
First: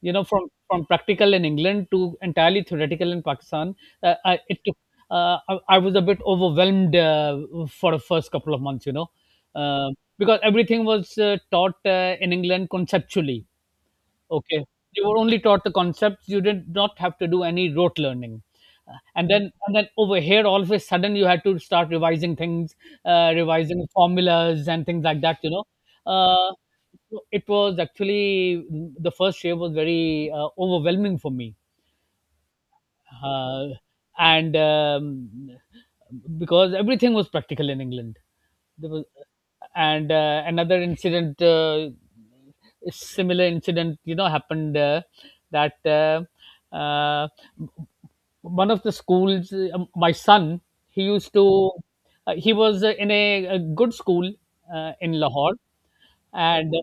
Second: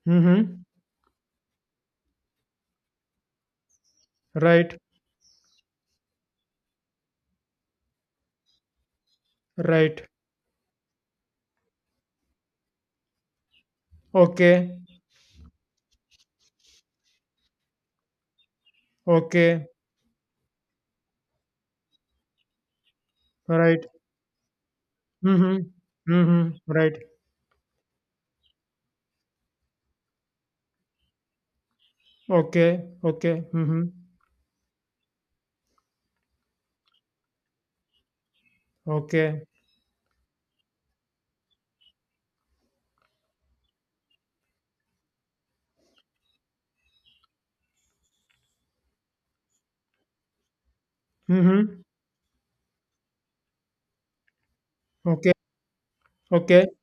Speaker 2: you know, from
Speaker 1: Mm-hmm.
Speaker 2: from practical in England to entirely theoretical in Pakistan. I it took,
Speaker 1: Right.
Speaker 2: I was a bit overwhelmed, for the first couple of months, you know, uh,
Speaker 1: Right.
Speaker 2: because everything was taught in England conceptually. Okay.
Speaker 1: Okay.
Speaker 2: You were only taught the concepts, you did not have to do any rote learning. And then,
Speaker 1: Okay.
Speaker 2: over here, all of a sudden, you had to start revising things,
Speaker 1: Right.
Speaker 2: revising formulas and things like that. You
Speaker 1: Mm-hmm.
Speaker 2: know, uh,
Speaker 1: Mm-hmm. Right.
Speaker 2: so it was actually the first year was very overwhelming for me,
Speaker 1: Okay. Okay.
Speaker 2: uh,
Speaker 1: Mm-hmm.
Speaker 2: and because everything was practical in England. There was,
Speaker 1: Okay.
Speaker 2: and another incident, similar incident, you know, happened, that one of the schools, my son, he used to,
Speaker 1: Mm-hmm.
Speaker 2: he was in a good school in
Speaker 1: Okay.
Speaker 2: Lahore,
Speaker 1: Okay.
Speaker 2: and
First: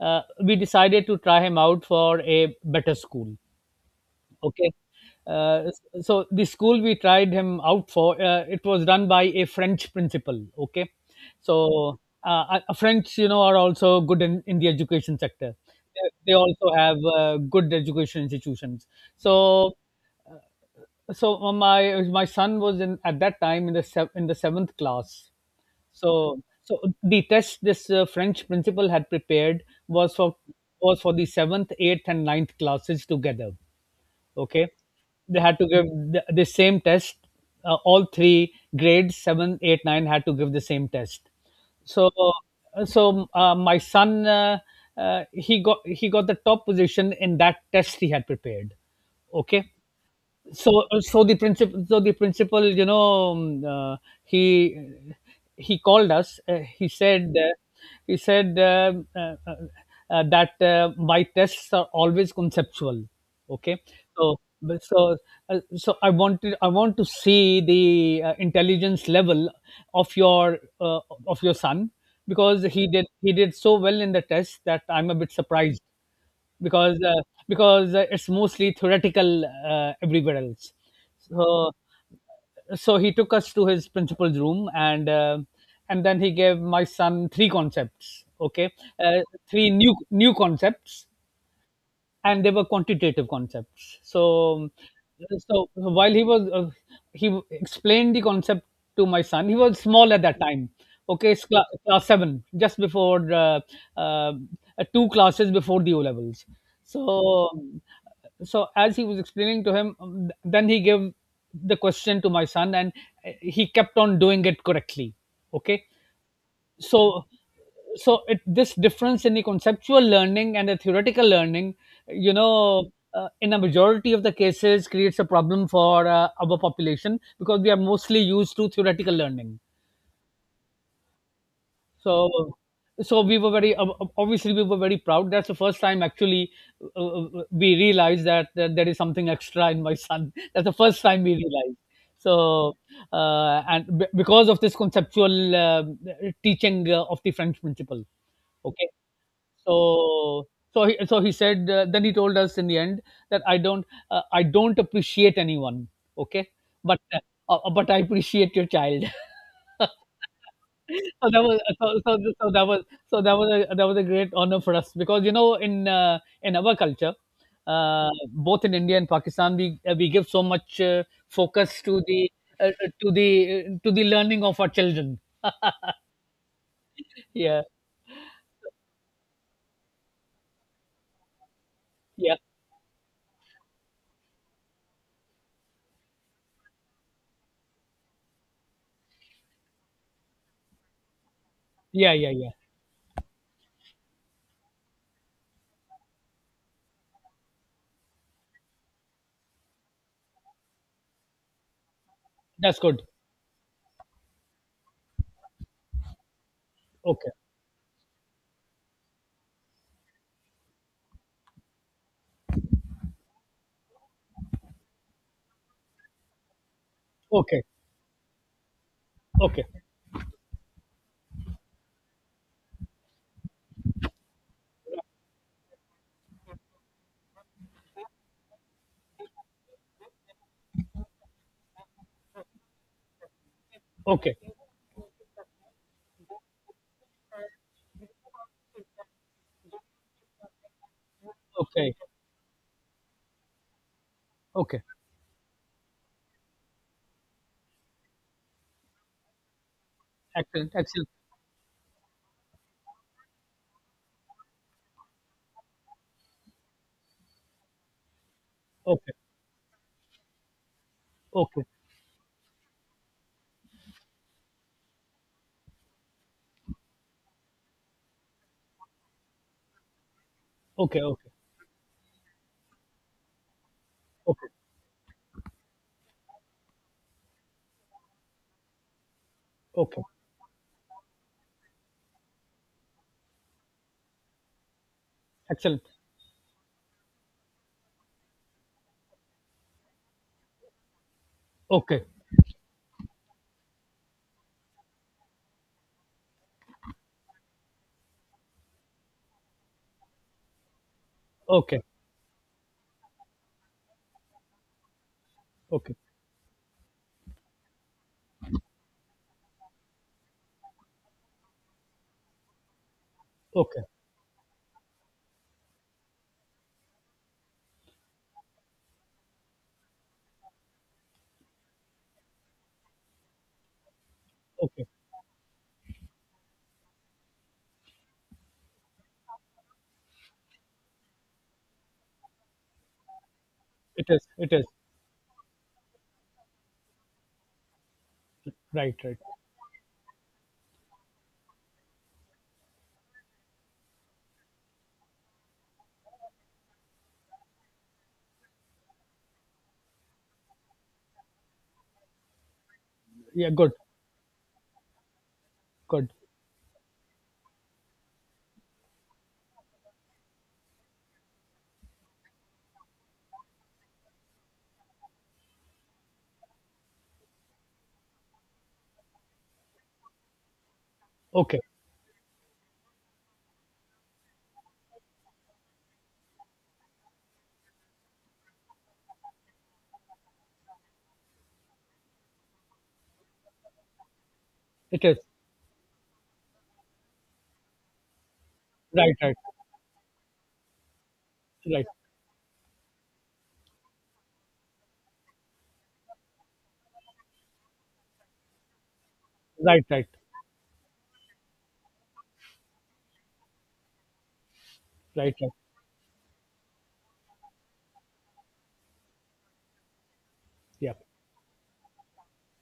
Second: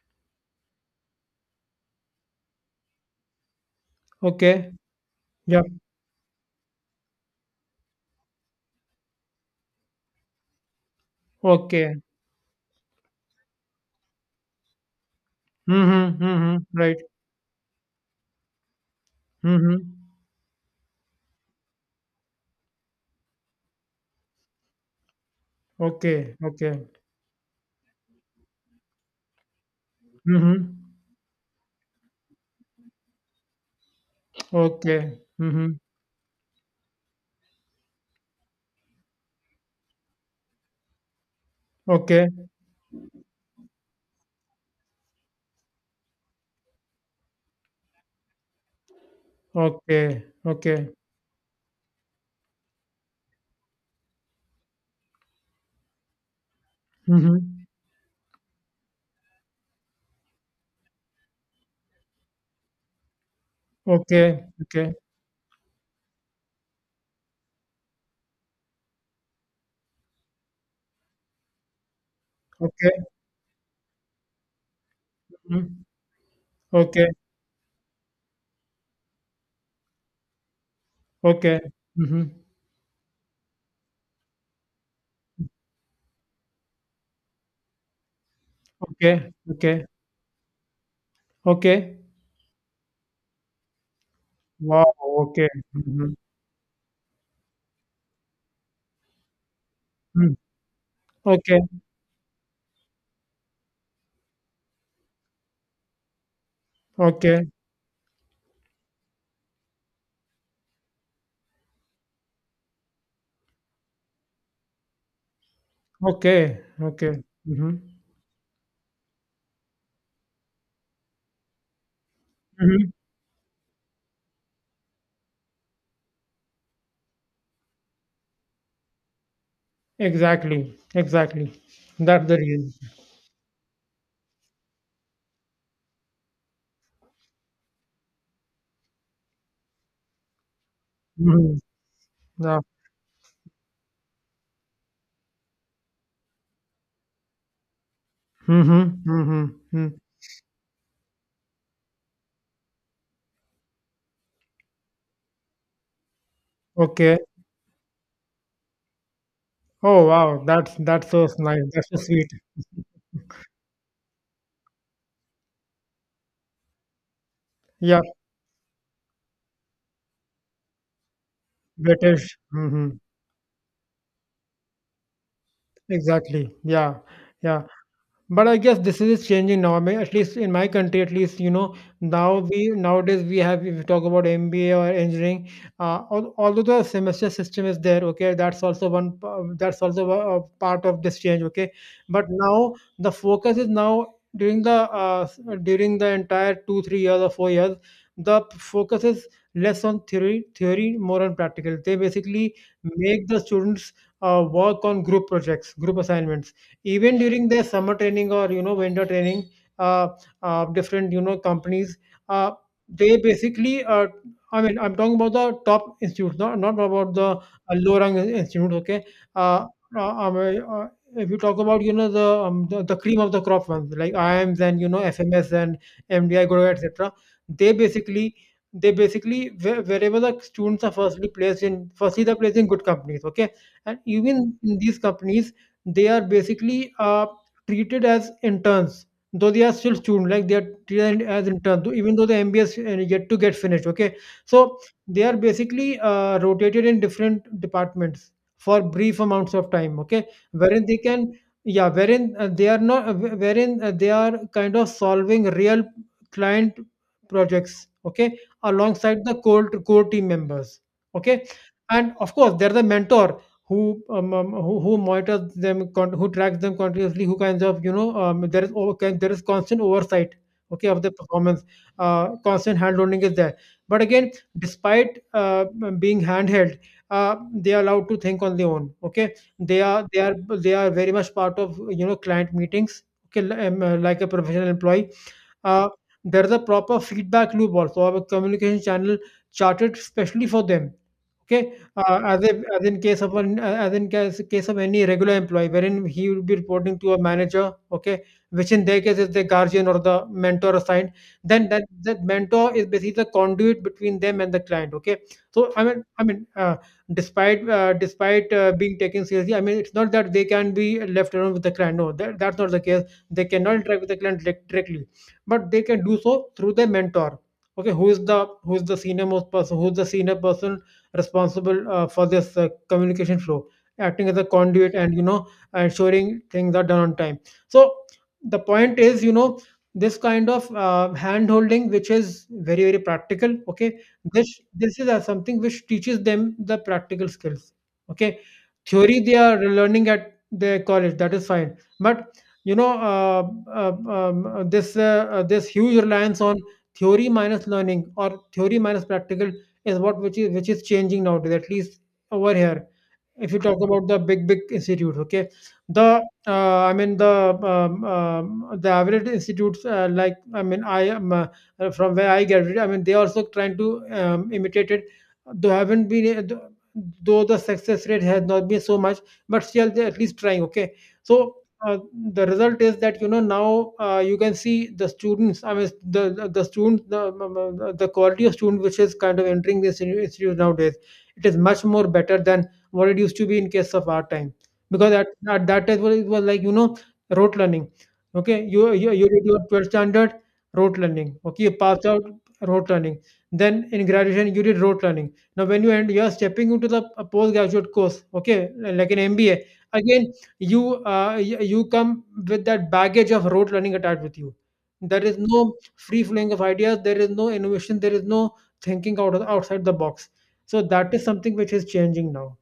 Speaker 2: we decided to try him out for a better school.
Speaker 1: Okay.
Speaker 2: Okay.
Speaker 1: Yeah.
Speaker 2: So the school we tried him out for, it was run by a French principal. Okay.
Speaker 1: Okay.
Speaker 2: So French, you know, are also good in the education sector.
Speaker 1: Mm-hmm.
Speaker 2: They
Speaker 1: Mm-hmm.
Speaker 2: also have
Speaker 1: Right.
Speaker 2: good education institutions. So
Speaker 1: Mm-hmm.
Speaker 2: so my son was in at that time in the seventh class.
Speaker 1: Okay.
Speaker 2: So
Speaker 1: Okay.
Speaker 2: the test this French principal had prepared was for
Speaker 1: Mm-hmm.
Speaker 2: was for the seventh, eighth, and ninth classes together, okay,
Speaker 1: Okay.
Speaker 2: they had to
Speaker 1: Mm-hmm.
Speaker 2: give the same test. Uh, all three grades 7, 8, 9 had to give the same test. So
Speaker 1: Okay.
Speaker 2: so my son he got the top position in that test he had prepared, okay.
Speaker 1: Okay.
Speaker 2: so
Speaker 1: Okay.
Speaker 2: uh, so the principal so the principal you know, um, uh, he he called us. Uh,
Speaker 1: Mm-hmm.
Speaker 2: he said that my tests are always conceptual, okay. so
Speaker 1: Okay.
Speaker 2: but
Speaker 1: Okay.
Speaker 2: so uh, so i wanted i want to see the intelligence level of your son, because
Speaker 1: Okay.
Speaker 2: he did so well in the test that I'm a bit surprised,
Speaker 1: Mm-hmm.
Speaker 2: because
Speaker 1: Okay.
Speaker 2: it's mostly theoretical everywhere else.
Speaker 1: Okay.
Speaker 2: So
Speaker 1: Mm-hmm.
Speaker 2: so he took us to his principal's room, and then he gave my son three concepts. Okay, uh,
Speaker 1: Okay,
Speaker 2: three
Speaker 1: okay,
Speaker 2: new concepts,
Speaker 1: okay.
Speaker 2: and they were quantitative concepts. So,
Speaker 1: Wow, okay.
Speaker 2: so while
Speaker 1: Mhm,
Speaker 2: he was he explained the concept to my son. He was small at
Speaker 1: mm.
Speaker 2: that time. Okay, it's
Speaker 1: Okay,
Speaker 2: class seven, just before uh, two classes before the O levels.
Speaker 1: okay,
Speaker 2: So, so, as he was explaining to him, then he gave the question to my son, and he kept on doing it correctly. Okay,
Speaker 1: okay, okay.
Speaker 2: so
Speaker 1: Mhm,
Speaker 2: so it, this difference in the conceptual learning and the theoretical learning, you know,
Speaker 1: mhm.
Speaker 2: in a majority of the cases creates a problem for our population, because we are mostly used to theoretical learning.
Speaker 1: Exactly, exactly. That's the
Speaker 2: so
Speaker 1: reason.
Speaker 2: so we were very ob- ob- obviously we were very proud. That's the first time actually we realized that there is something extra in my son. That's the first time we
Speaker 1: Mhm,
Speaker 2: realized.
Speaker 1: yeah.
Speaker 2: So uh, and b- because of this conceptual teaching of the French principle. Okay.
Speaker 1: Mhm, mhm, mm.
Speaker 2: So so he said, then he told us in the end that I don't appreciate anyone, okay? But
Speaker 1: Okay.
Speaker 2: but I appreciate your child.
Speaker 1: Oh, wow. That's
Speaker 2: so
Speaker 1: so
Speaker 2: that
Speaker 1: nice.
Speaker 2: was
Speaker 1: That's so
Speaker 2: so, so,
Speaker 1: sweet.
Speaker 2: so that was so that was a great honor for us, because you know in our culture,
Speaker 1: Yeah,
Speaker 2: both in India and Pakistan, we give so much focus to the
Speaker 1: British. Better. Mhm.
Speaker 2: to the to the learning of our children.
Speaker 1: Exactly. Yeah, yeah.
Speaker 2: yeah
Speaker 1: But I guess this is changing now. I mean, at least in my country, at least you know
Speaker 2: yeah
Speaker 1: now we nowadays we have, if you talk about MBA or engineering, although the semester system is there, okay, that's also a part of this change, okay.
Speaker 2: yeah
Speaker 1: But
Speaker 2: yeah, yeah,
Speaker 1: now the focus is now during the during the entire two three years or four years, the focus is less on theory, more on practical. They basically
Speaker 2: that's good.
Speaker 1: make the students work on group projects, group assignments, even
Speaker 2: Okay,
Speaker 1: during their summer training or winter training, uh, different companies. Uh, they basically I mean, I'm talking about the top institutes, not about the
Speaker 2: okay,
Speaker 1: low rung institutes. Okay.
Speaker 2: okay,
Speaker 1: uh, uh, um, uh, if you talk about the, the cream of the crop ones, like IMS and you know FMS and MDI Guru, et cetera, they basically they basically wherever the students are firstly they're placed in good companies, okay, and
Speaker 2: okay,
Speaker 1: even in these companies they are basically treated as interns, though they are still students. Like they are treated as interns,
Speaker 2: okay,
Speaker 1: even though the MBA is yet to get finished, okay. So
Speaker 2: okay.
Speaker 1: they are basically rotated in different departments for brief amounts of time, okay,
Speaker 2: Excellent,
Speaker 1: wherein they
Speaker 2: excellent.
Speaker 1: can, yeah, wherein they are not wh- wherein they are kind of solving real client projects, okay,
Speaker 2: Okay,
Speaker 1: alongside the core team members, okay.
Speaker 2: okay,
Speaker 1: And of course there's a mentor who who monitors them, who tracks them continuously, who kinds of you know, there is there is constant oversight, okay, of
Speaker 2: okay,
Speaker 1: the
Speaker 2: okay,
Speaker 1: performance. Constant hand holding is there, but again,
Speaker 2: okay,
Speaker 1: despite being handheld, they are allowed to think on their own. Okay, they
Speaker 2: okay.
Speaker 1: are they are they are very much part of you know client meetings. Okay, like a professional employee.
Speaker 2: Excellent.
Speaker 1: Uh, there is a proper feedback loop also, or a communication channel charted specially for them. Okay,
Speaker 2: Okay,
Speaker 1: as if as in case of an as in case case of any regular employee, wherein he will be reporting to a manager. Okay, which in their case is the guardian or the mentor assigned. Then
Speaker 2: okay,
Speaker 1: that mentor is basically the conduit between them and the client. Okay, so
Speaker 2: okay,
Speaker 1: despite being taken seriously, I mean, it's not that they can be left alone with the client. No, that's not the case. They cannot
Speaker 2: okay,
Speaker 1: interact with the client directly, but they can do so through their mentor. Okay, who is the senior most person? Who is the senior person responsible for this communication flow, acting as a
Speaker 2: okay.
Speaker 1: conduit and you know ensuring things are done on time. So the point is, you know, this kind of hand holding, which is very very practical. Okay,
Speaker 2: It is, it
Speaker 1: this
Speaker 2: is.
Speaker 1: this is something which teaches them the practical skills. Okay,
Speaker 2: Right, right.
Speaker 1: theory they are learning at their college, that is fine, but you know this this huge reliance on theory minus learning or theory minus practical is what which is changing nowadays, at least over here.
Speaker 2: Yeah,
Speaker 1: If you
Speaker 2: good,
Speaker 1: talk about the big, big institutes, okay,
Speaker 2: good,
Speaker 1: the I mean the average institutes, like I mean I am from where I graduated. I mean they also trying to imitate it. They haven't been, though the success rate has not been so much, but still they at least trying. Okay, so.
Speaker 2: okay.
Speaker 1: Uh, the result is that you know now you can see the students, the quality of student which is kind of entering this institute nowadays, it is much more better than what it used to be in case of our time.
Speaker 2: It
Speaker 1: Because
Speaker 2: is.
Speaker 1: at that time it was like you know rote learning. Okay,
Speaker 2: Right,
Speaker 1: you
Speaker 2: right,
Speaker 1: did your 12th standard, rote learning, okay, you
Speaker 2: right,
Speaker 1: passed out, rote learning, then in graduation you did rote learning. Now when you end you are stepping into the a postgraduate course, okay, like an MBA,
Speaker 2: right, right,
Speaker 1: again you, you come with that baggage of rote learning attached with you. There
Speaker 2: right,
Speaker 1: is
Speaker 2: right.
Speaker 1: no free flowing of ideas, there is no innovation, there is no thinking outside the box. So
Speaker 2: Yeah.
Speaker 1: that is something which is changing now.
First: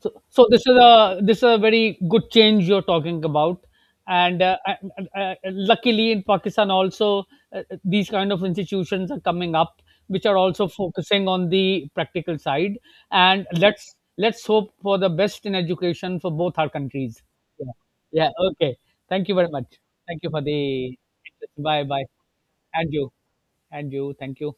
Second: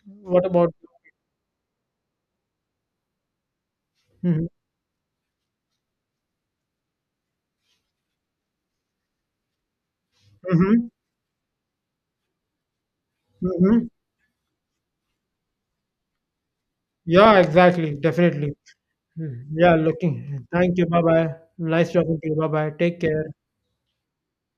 Speaker 2: So,
Speaker 1: What
Speaker 2: so this
Speaker 1: about?
Speaker 2: is a very good change you're talking about, and
Speaker 1: Mhm.
Speaker 2: luckily in Pakistan also these kind of institutions are coming up, which are also
Speaker 1: Mhm.
Speaker 2: focusing on the practical side. And
Speaker 1: Mhm.
Speaker 2: let's hope for the best in education for both our countries.
Speaker 1: Yeah,
Speaker 2: Yeah.
Speaker 1: exactly.
Speaker 2: Yeah.
Speaker 1: Definitely.
Speaker 2: Okay. Thank you
Speaker 1: Mhm.
Speaker 2: very much.
Speaker 1: Yeah,
Speaker 2: Thank you for
Speaker 1: looking. Thank you.
Speaker 2: the
Speaker 1: Bye bye.
Speaker 2: bye
Speaker 1: Nice
Speaker 2: bye.
Speaker 1: talking to you. Bye bye.
Speaker 2: And
Speaker 1: Take
Speaker 2: you,
Speaker 1: care.
Speaker 2: and you. Thank you.